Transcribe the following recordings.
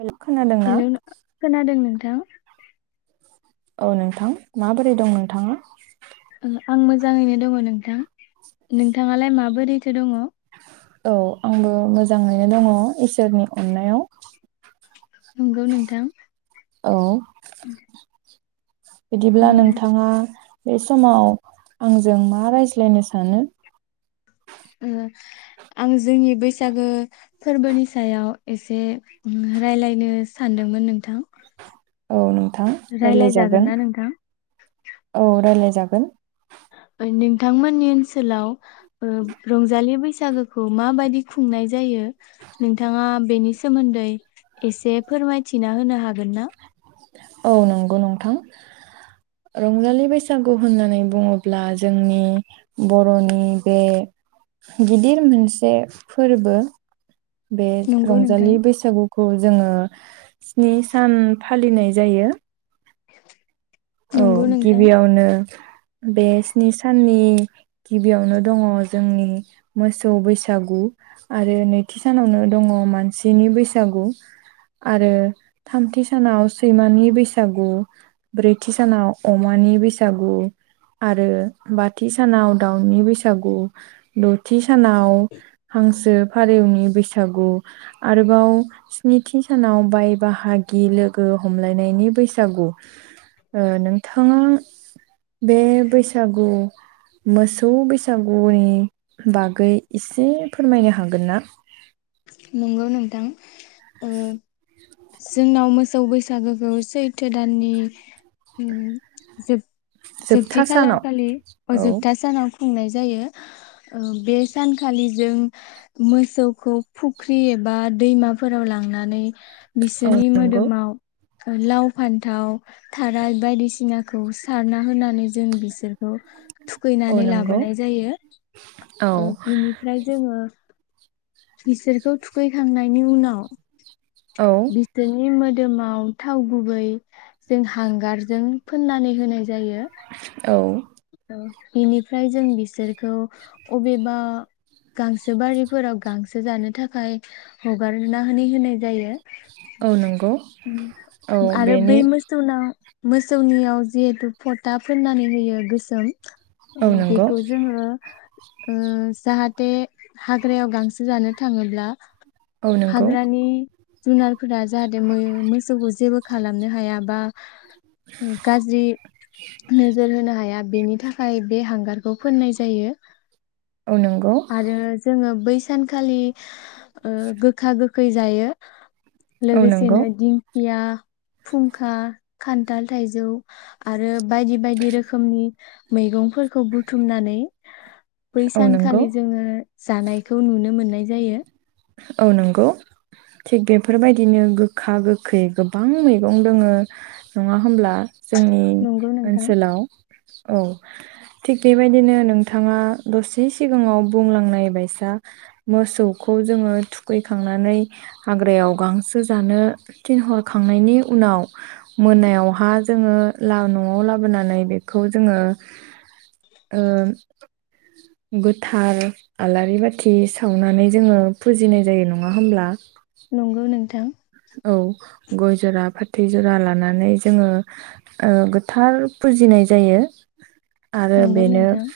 हेल' खोनादोंना हेलौ खोनादों नों नों औ नोंथां माबोरै दं नोंथाङा आं मोजाङैनो दङ नोंथां नोंथाङालाय माबोर रैथो दङ औ आंबो मोजाङैनो दंङ इसोरनि अननायाव नंगौ नोंथां औ बिदिब्ला उम नोंथाङा बे समाव आंजों मा रायज्लायनो सानो आं जोंनि बैसागो फोरबोनि सायाव एसे रायलायनो सानदोंमोन नोंथां ओम थां रायलाय रायलायजागोन जागोन ना नोंथां औ रायलाय जागोन ओ नोंथांमोननि ओनसोलाव रंजालि बैसागोखौ माबायदि खुंनाय जायो नोंथाङा बेनि सोमोन्दै एसे फोरमायथिना होनो हागोन ना औ नंगौ नंथां रंजालि बैसागु होननानै बुङोब्ला जोंनि बर'नि बे गिदिर मोनसे फोरबो बे नंगौ नोंथां रंजालि बैसागु खौ जोङो स्नि सान फालिनाय जायो। औ नंगौ नोंथां गिबियावनो बे स्नि साननि गिबियावनो दङ जोंनि मोसौ बैसागु आरो नैथि सानावनो दङ मानसिनि बैसागु आरो थामथि सानाव सैमानि बैसागु ब्रै थि सानाव अमानि बैसागु आरो बाथि सानाव दाउनि बैसागु दथि सानाव हांसो फारेवनि बैसागु आरोबाव स्निथि सानाव बाय बाहागि लोगो हमलायनायनि बैसागु। ओ नोंथाङा बे बैसागु मोसौ बैसागुनि बागै एसे फोरमायनो हागोन ना नंगौ नोंथां ओ जोंनाव मोसौ बैसागोखौ सैथो दाननि उम जोब जोबथा जोबथि सानाव खालारखालि औ अजोबथा सानाव खुंनाय जायो ओ बे सानखालि जों मोसौखौ फुख्रि एबा दैमाफोराव लांनानै औ बिसोरनि नंगौ मोदोमाव लाव, फान्थाव, थाराय बायदिसिनाखौ सारना होनानै जों बिसोर खौ औ थुखैनानै नंगौ लाबोनाय औ जायो बिनिफ्राय जोङो बिसोरखौ थुखैखांनायनि उनाव औ बिस्नि मो दोमाव थाव गुबै जों हांगारजों फोननानै होनाय जा जायो। औ बेनिफ्राय जों बिसोरखौ अबेबा गांसो बारिफोराव गांसो जानो थाखाय हगारना होन होनाय जायो। औ नंगौ औ आरो बै बेनि मोसौनाव मोसौनियाव जिहेतु फथा फोननानै होयो गो सोम औ ओ नंगौ बेखौ जोङो ओ जाहा बे हाग्रायाव गांसो जानो थाङोब्ला? औ नंगौ हाग्रानि जुनार फोरा जाहाथे मो मोसौखौ जेबो खालामनो हाया बा गाज्रि नोजोर होनो हाया। बेनि थाखाय बे हांगारखौ फोननाय जायो। औ नंगौ आरो जोङो बैस सानखालि ओ गोखा गोख खै जायो। औ नंगौ लोगोसेनो दिंखिया फुंखा खान्थाल थाइजौ आरो बायदि बायदि रोखोमनि मैगंफोरखौ बुथुमनानै बै औ नंगौ सानखालि जोङो जानायखौ नुनो मोननाय जायो। औ नंगौ थिग बेफोरबायदिनो गोखा गोखै गोबां मैगं दोङो नङा होमब्ला? जोंनि नंगौ नोंथां ओनसोलाव औ थिग बेबायदिनो नोंथाङा दसे सिगाङाव बुंलांनाय बायसा मोसौख खौ जोङो थुखैखांनानै हाग्रायाव गांसो जानो थिनहरखांनायनि उनाव मोनायावहा जोङो ला नआव लाबोनानै बेखौ जोङो ओ गोथार आलारि बाथि सावनानै जोङो फुजिनाय जायो नङा होमब्ला नंगौ नों थां औ गय जरा फाथै जरा लानानै जोङो ओ गोथार फुजिनाय जायो। आरो नंगौ बेनो नोंथां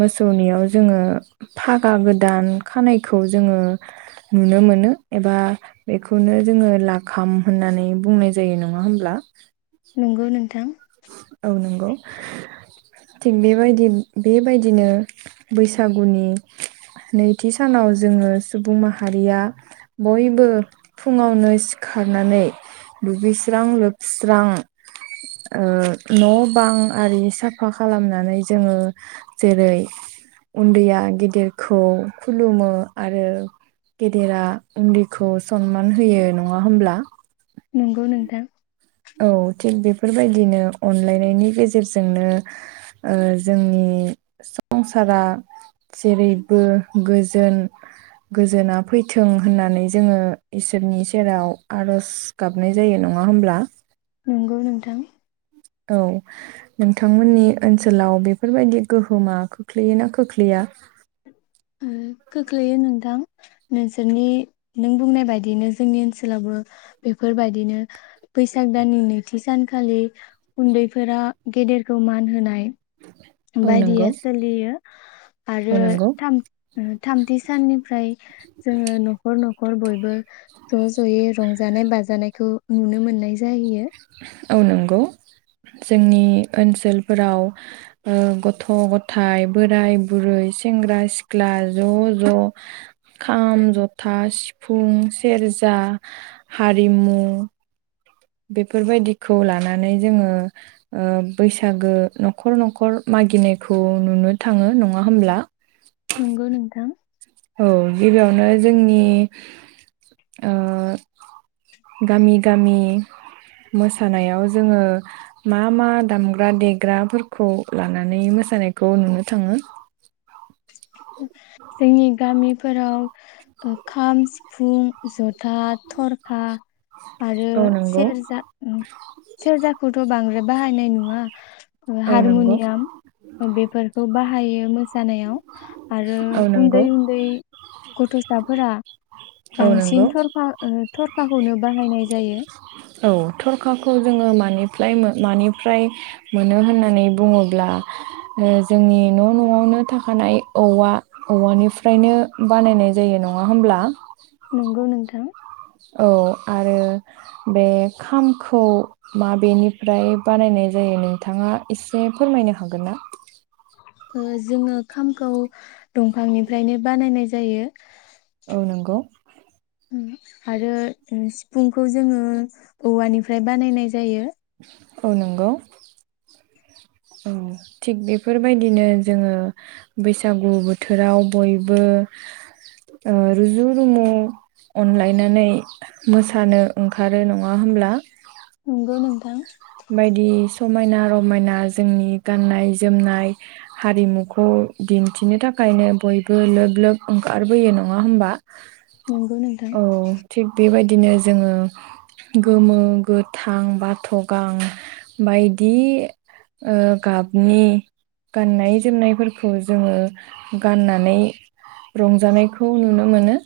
मोसो मोनायाव जोङो फागा गोदान खानायखौ जोङो नुनो मोनो एबा बेखौनो जोङो लाखाम होननानै बुंनाय जायो नङा होमब्ला? नंगौ नोंथां अ नंगौ थिग बेबायदि बेबायदिनो बैसागुनि नैथि सानाव जोङो सुबुं माहारिया बयबो फुङावनो सिखारनानै दुगैस्रां लोबस्रां ओ न बां आरि साफा खालामनानै जोङो जेरै उन्दैया गेदेरखौ खुलुमो आरो गेदेरा उन्दैखौ सनमान होयो नङा होमब्ला? नंगौ नोंथां औ थिग बेफोरबायदिनो अनलायनायनि गेजेरजोंनो ओ जोंनि संसारा जेरैबो गोजोन गोजोना फैथों होननानै जोङो इसोरनि सेराव आरज गाबनाय जायो नङा होमब्ला? नंगौ नोंथां। औ नोंथांमोननि ओनसोलाव बेफोरबायदि गोहोमा खोख्लैयोना खोख्लैया? ओ खोख्लैयो नोंथां नोंसोरनि नों बुंनाय बायदिनो जोंनि ओनसोलावबो बेफोरबायदिनो बैसाग दाननि नैथि सानखालि उन्दैफोरा गेदेरखौ मान होनाय औ नंगौ बायदिया सोलियो आरो औ नंगौ थामथि साननिफ्राय जोङो न'खर न'खर खर बयबो ज' ज'यै रंजानाय बाजानायखौ नुनो मोननाय जाहयो। औ नंगौ जोंनि ओनसोलफोराव ओ गथ' गथायाइ बोराय बुरै सेंग्रा सिख्ला ज' ज' खाम जथा सिफुं सेरजा हारिमु बेफोरबायदिखौ लानानै जोङो बैसागो न'खर न'खर मागिनायखौ नुनो थाङो नङा होमब्ला। नंगौ नोंथां औ गिबियावनो जोंनि गामि गामि मोसानायाव जोङो मा मा दामग्रा देग्राफोरखौ लानानै मोसानायखौ नुनो थाङो। जोंनि गामि फोराव खाम, सिफुं, जथा, थरखा आरो औ नंगौ सेरजा सेरजाखौथ' बांद्राय बाहाया नाय नुवा औ नंगौ हारमुनियाम बेफोरखौ बाहायो मोसानायाव आरो औ उन्दै नंगौ उन्दै गथ'साफोरा औ नंगौ बांसिन थरखा ओ थरखाखौनो बाहायनाय जायो। औ थरखाखौ जोङो मानिफ्राय मानिफ्राय मोनो होननानै बुङोब्ला जोंनि न' न'आवनो थाखानाय औवा औवानिफ्रायनो बानायनाय जायो नङा होमब्ला। नंगौ नोंथां थां औ आरो बे खामखौ माबेनिफ्राय बानायनाय जायो नोंथाङा एसे फोरमायनो हागोन ना। जोङो खामखौ दंफांनिफ्रायनो बानायनाय जायो। औ नंगौ आरो सिफुंखौ जोङो औवानिफ्राय बानायनाय जायो औ नंगौ औ थिग बेफोरबायदिनो जोङो बैसागु बोथोराव बयबो रुजु रुमु अनलायनानै मोसानो ओंखारो नङा होमब्ला। नंगौ नोंथां बायदि समायना रमायना जोंनि गाननाय जोमनाय हारिमुखौ दिन्थिनो थाखायनो बयबो लोब लोब ओंखारबोयो नङा होमबा। नंगौ नोंथां औ थिक बेबायदि बिदिनो जोङो गोमो गोथां बाथ' गां बायदि ओ गाबनि गाननाय जोमनायफोरखौ खौ जोङो गाननानै रंजानायखौ नुनो मोनो।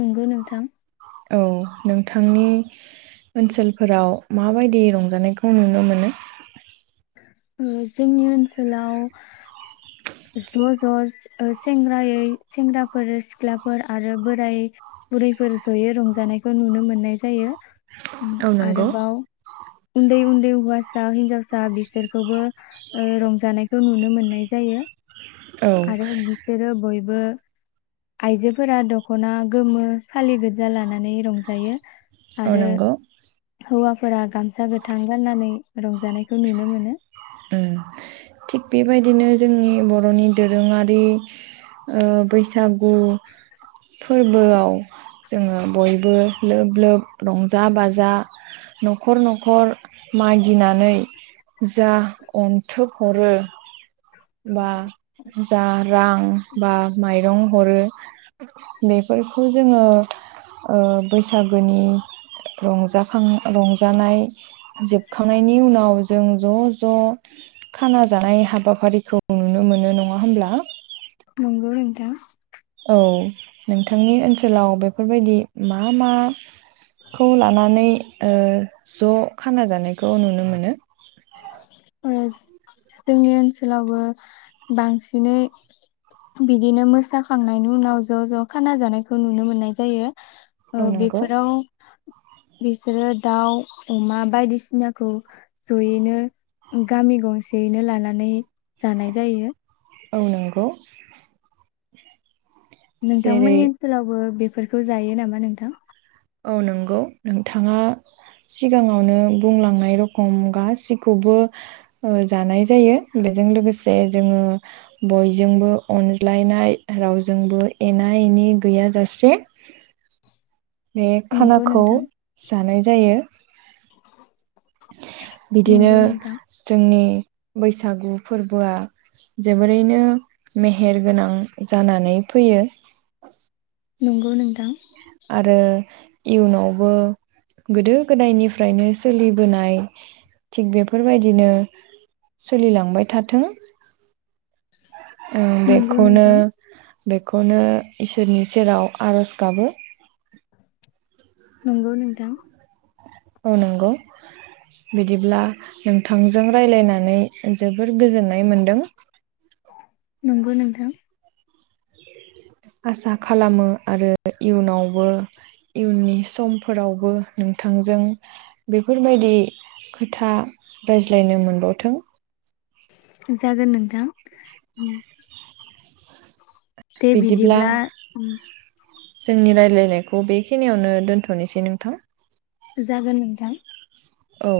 नंगौ नोंथां। औ नोंथांनि ओनसोलफोराव माबायदि रंजानायखौ नुनो मोनो? जोंनि ओनसोलाव ज' ज' ओ सेंग्रायै सेंग्राफोर सिख्लाफोर आरो बोराय बुरैफोर जयै रंजानायखौ नुनो मोननाय जायो। औ नंगौ। आरोबाव उन्दै उन्दै होवासा हिनजासा दा बिसोरखौबो रंजानायखौ नुनो मोननाय जायो। औ आरो बिसोरो बयबो बो आइजोफोरा दख'ना गोमो फालिगोजा लाना नै रंजायो औ आरो नंगौ हौवाफोरा गामसा गोथां गाननानै रंजानायखौ नुनो मोनो ओं थिग बेबायदिनो ज जोंनि बर'नि दोरोङारि ओ बैसागु फोरबोआव जोंङो बयबो लोब लोब रंजा बाजा न'खर न'खर मागिनानै जा अन्थोब हरो बा जा रां बा माइरं हरो बेफोरखौ जोङो ओ बैसागोनि रंजाखां रंजानाय जोबखांनायनि उनाव जों ज' ज' खाना जानाय हाबाफारिखौ नुनो मोनो नङा होमब्ला नंगौ ओं दा औ नोंथांनि ओनसोलाव बेफोरबायदि मा मा खौ लानानै ओ ज' खाना जानायखौ नुनो मोनो? ओ जोंनि ओनसोलावबो बांसिनै बिदिनो मोसाखांनायनि उनाव ज' ज' खाना जानायखौ नुनो मोननाय जायो। औ बेफोराव बिसोरो दाउ अमा बायदिसिनाखौ ज'यैनो गामि गंसेयैनो लानानै जानाय जायो। औ नंगौ जेरै नोंथांमोननि ओनसोलावबो बे फोरफोरखौ जायो नामा नोंथां औ नंगौ नोंथाङा सिगाङावनो बुंलांनाय रखम गासिखौबो ओ जानाय जायो बेजों लोगोसे जोङो बयजोंबो अनज्लायनाय रावजोंबो एना एनि गैयाजासे बे नंगौ खानाखौ नोंथां जानाय जायो बिदिनो नंगौ नोंथां जोंनि बैसागु फोरबोआ जोबोरैनो मेहेर गोनां जानानै फैयो नंगौ नोंथां आरो इयुनावबो गोदो गोदायनिफ्रायनो सोलिबोनाय थिग बेफोरबायदिनो सोलिलांबाय थाथों ओं नंगौ बेखौनो नोंथां बेखौनो इसोरनि सेराव आरज गाबो नंगौ नोंथां औ नंगौ बिदिब्ला नोंथांजों राय्लायनानै जोबोर गोजोननाय मोनदों नंगौ नोंथां आसा खालामो आरो इयुनावबो इयुननि समफोरावबो नोंथांजों बेफोरबायदि खोथा रायज्लायनो मोनबावथों। जागोन नोंथां उम दे बिदिब्ला ओम जोंनि रायलायनायखौ बेखिनियावनो दोन्थ'नोसै नोंथां। जागोन नोंथां। औ।